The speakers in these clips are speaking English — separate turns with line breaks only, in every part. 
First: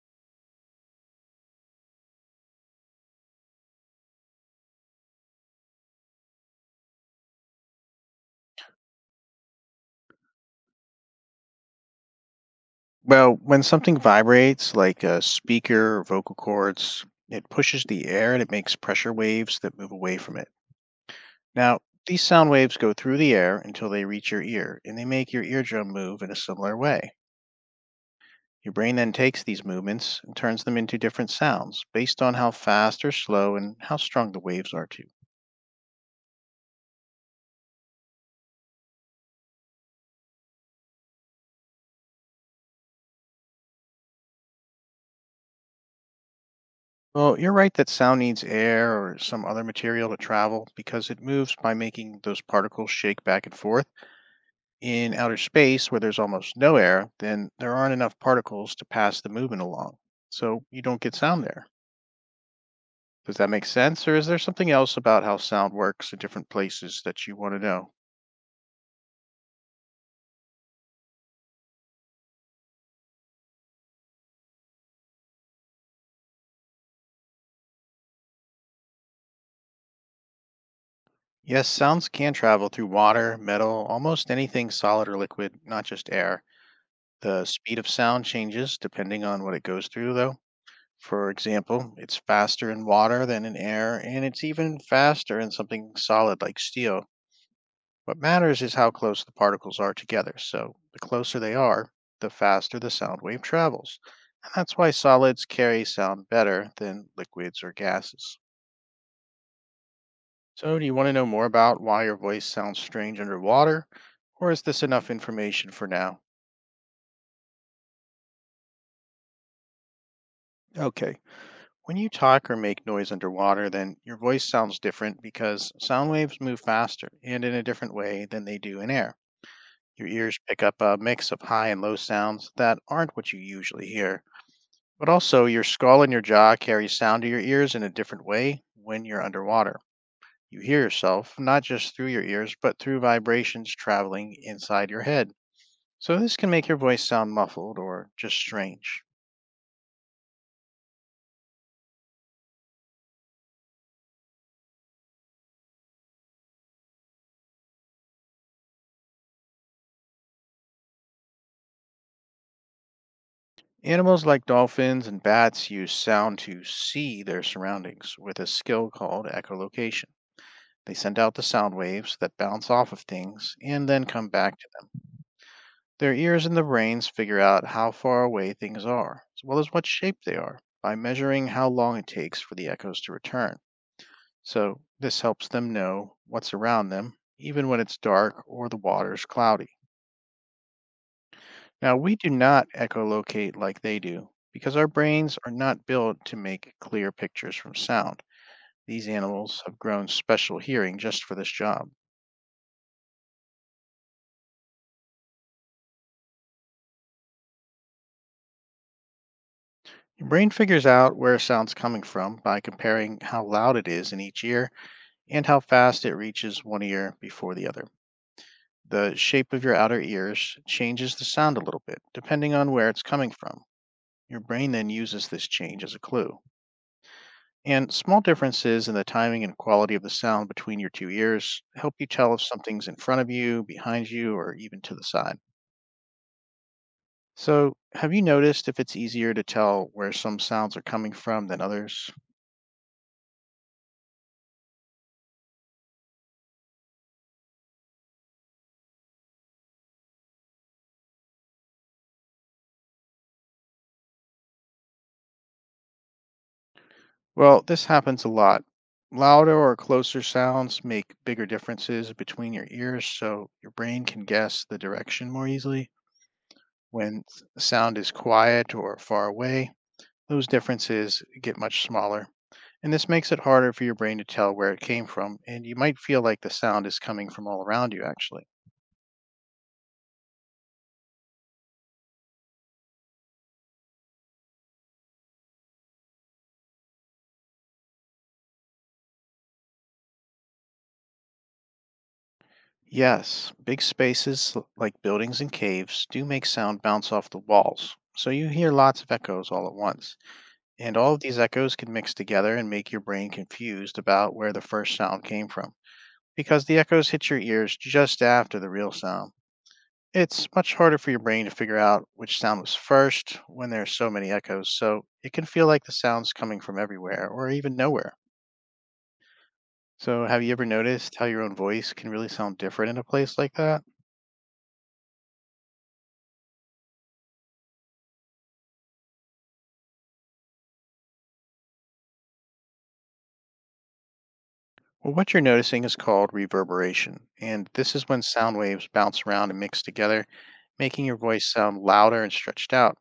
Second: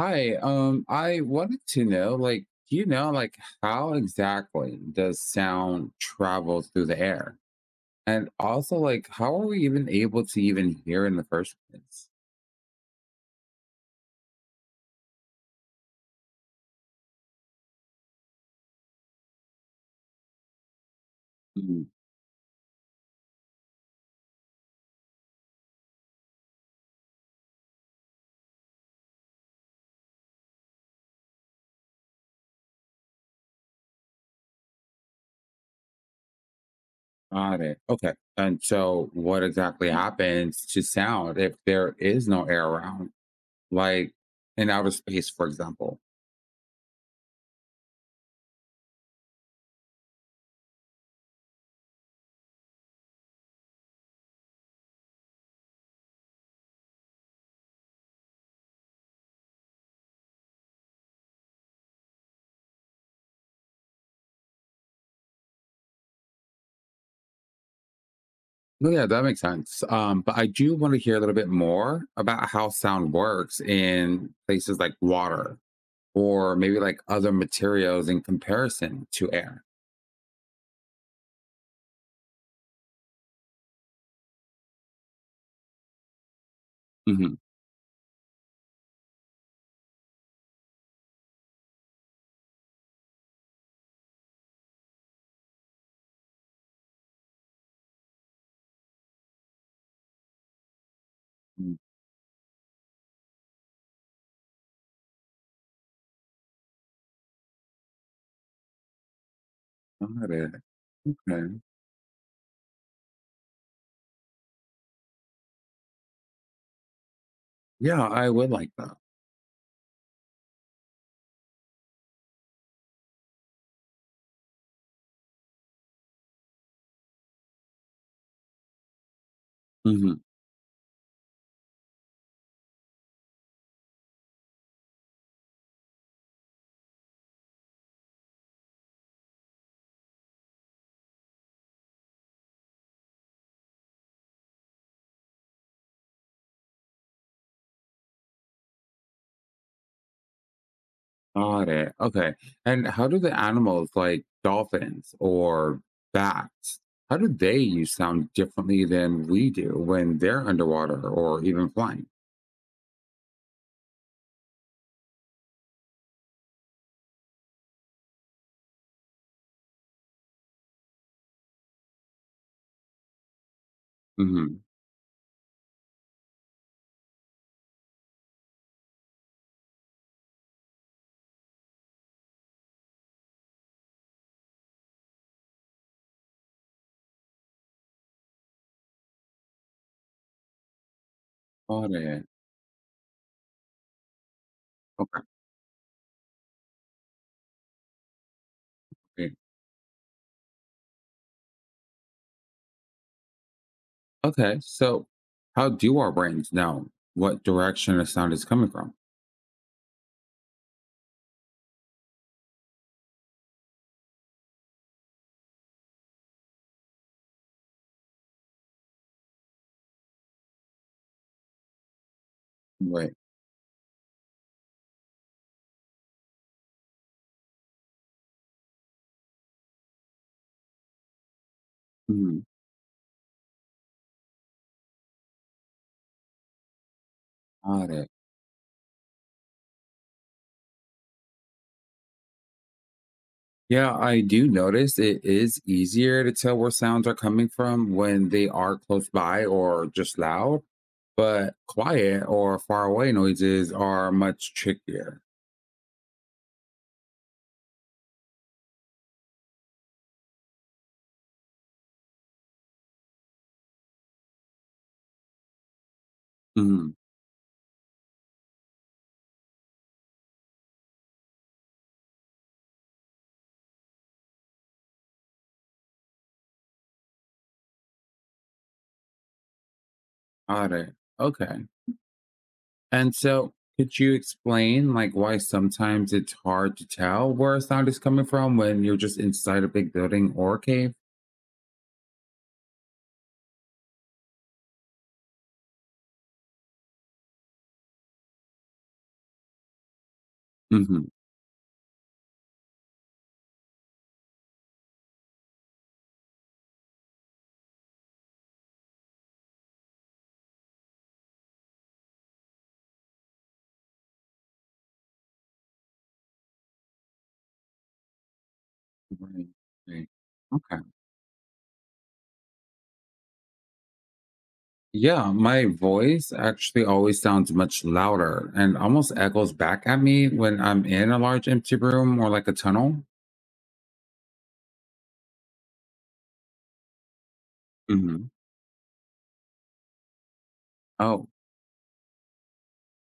Hi, I wanted to know, like, do you know, like, how exactly does sound travel through the air? And also, like, how are we even able to even hear in the first place?
Well, when something vibrates, like a speaker or vocal cords, it pushes the air and it makes pressure waves that move away from it. Now,
Mm.
these sound waves go through the air until they reach your ear, and they make your eardrum move in a similar way. Your brain then takes these movements and turns them into different sounds based on how fast or slow and how strong the waves are, too.
Got it. Okay. And so, what exactly happens to sound if there is no air around, like in outer space, for example?
Well, you're right that sound needs air or some other material to travel because it moves by making those particles shake back and forth. In outer space, where there's almost no air, then there aren't enough particles to pass the movement along. So you don't get sound there. Does that make sense? Or is there something else about how sound works in different places that you want to know?
No, yeah, that makes sense. But I do want to hear a little bit more about how sound works in places like water or maybe like other materials in comparison to air.
Yes, sounds can travel through water, metal, almost anything solid or liquid, not just air.
Hmm.
The speed of sound changes depending on what it goes through, though. For example, it's faster in water than in air, and it's even faster in something solid like steel. What matters is how close the particles are together. So the closer they
Mm.
are, the faster the sound wave travels. And that's why solids carry sound better than liquids or gases.
Got it.
So, do you want to know more
Okay.
about why your voice sounds strange underwater? Or is this enough information for now?
Yeah, I would like that.
Okay. When you talk or make noise underwater, then your voice sounds different because sound waves move faster and in a different way than they do in air. Your
Hmm.
ears pick up a mix of high and low sounds that aren't what you usually hear. But also, your skull and your jaw carry sound to your ears in a different way when you're underwater. You hear yourself not just through your ears, but through vibrations traveling inside your head. So, this can make your voice sound muffled or just strange.
Got it. Okay. And how do the animals like dolphins or bats, how do they use sound differently than we do when they're underwater or even flying?
Animals like dolphins and bats use sound to see their surroundings with a skill called echolocation. They send out the sound waves that bounce off of things and then come back
Hmm.
to them. Their ears and the brains figure out how far away things are, as well as what shape they are, by measuring how long it takes for the echoes to return. So, this helps them know what's around them, even when it's dark or the water's cloudy.
Got
Now, we
it.
do not echolocate like they do, because our
Okay.
brains are not built to make clear pictures from sound. These
Okay.
animals have grown special hearing just for this job.
Okay, so how do our brains know what direction a sound is coming from?
Your brain figures out where a sound's coming from by comparing how loud it is in each ear and how fast it reaches one ear before the other. The shape of your outer ears changes the sound a little bit, depending on where it's
Right.
coming from. Your brain then uses this change as a clue. And small differences in the timing and quality of the sound between your two ears help you tell
Hmm.
if something's in front of you, behind you, or even to the side. So,
Got it.
have you noticed if it's easier to tell where some sounds are coming from than others?
Yeah, I do notice it is easier to tell where sounds are coming from when they are close by or just loud, but quiet or far away noises are much trickier.
Well, this happens a lot. Louder or closer sounds make bigger differences between your ears, so your brain can guess the direction more easily.
Mm.
When sound is quiet or far away, those differences get much smaller. And this makes it harder for your brain to tell where it came from, and you might feel like the sound is coming from all around you, actually.
Got it. Okay. And so, could you explain like why sometimes it's hard to tell where a sound is coming from when you're just inside a big building or cave?
Yes, big spaces like buildings and caves do make sound bounce off the walls, so you hear lots of echoes all at once. And
Hmm.
all of these echoes can mix together and make your brain confused about where the first sound came from, because the echoes hit your ears just after the real sound. It's much harder for your brain to figure out which sound was first when there are so many echoes, so it can feel like the sound's coming from everywhere or even nowhere.
Right.
So, have you ever
Right.
noticed how your own voice can really sound different in a place like that?
Yeah, my voice actually always sounds much louder and almost echoes back at me when I'm in a large empty room or like a tunnel.
Well, what you're noticing is called reverberation, and this is when
Hmm.
sound waves bounce around and mix together, making your
Oh,
voice sound louder and stretched out.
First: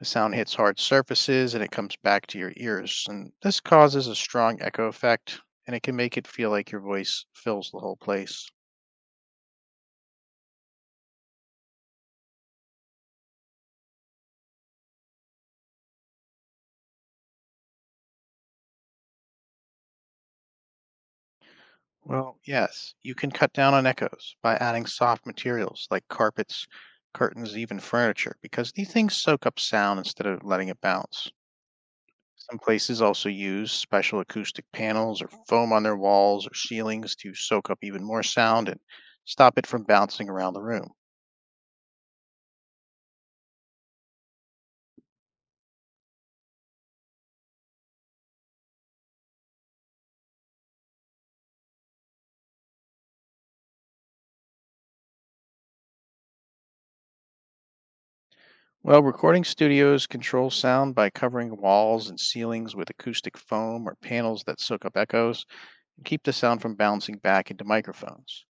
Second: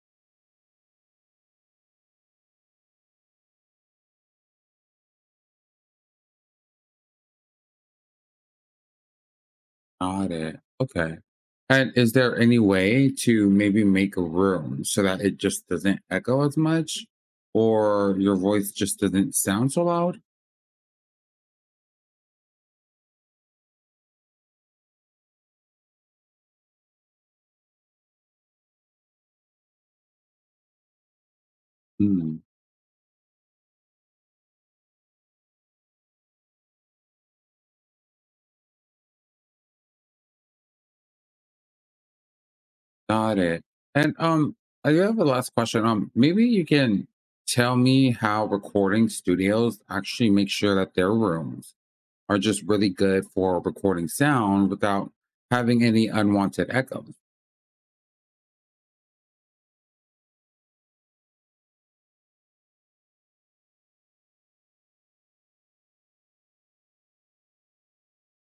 The sound hits hard surfaces and it comes back to your ears, and this causes a strong echo effect, and it can make it feel like your voice fills the whole place.
got it. Okay. And is there any way to maybe make a room so that it just doesn't echo as much or your voice just doesn't sound so loud?
Well, yes, you can cut down on echoes by adding soft materials like carpets, curtains, even furniture, because these things soak up sound instead of letting it bounce.
Mm.
Some places also use special acoustic panels or foam on their walls or ceilings to soak up even more sound and stop it from bouncing around the room.
Got it. And I do have a last question. Maybe you can tell me how recording studios actually make sure that their rooms are just really good for recording sound without having any unwanted echoes.
Well, recording studios control sound by covering walls and ceilings with acoustic foam or panels that soak up echoes and keep the sound from bouncing back into microphones.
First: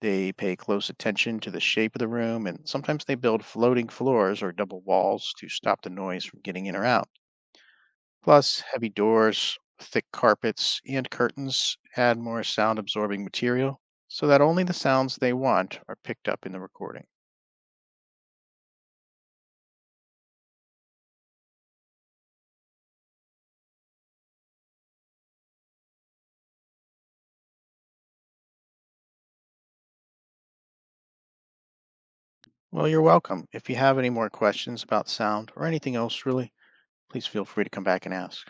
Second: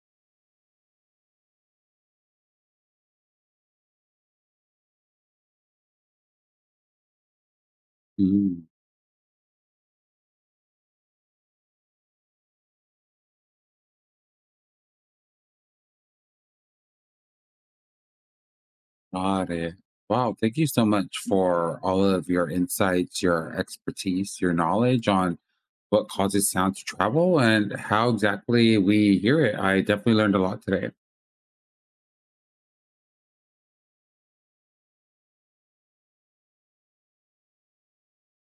They pay close attention to the shape of the room and sometimes they build floating floors or double walls to stop the noise from getting in or out. Plus,
Mm.
heavy doors, thick carpets, and curtains add more sound absorbing material so that only the sounds they want are picked up in the recording.
Got it. Wow, thank you so much for all of your insights, your expertise, your knowledge on what causes sound to travel and how exactly we hear it. I definitely learned a lot today.
Well, you're welcome. If you have any more questions about sound or anything else, really, please feel free to come back and ask.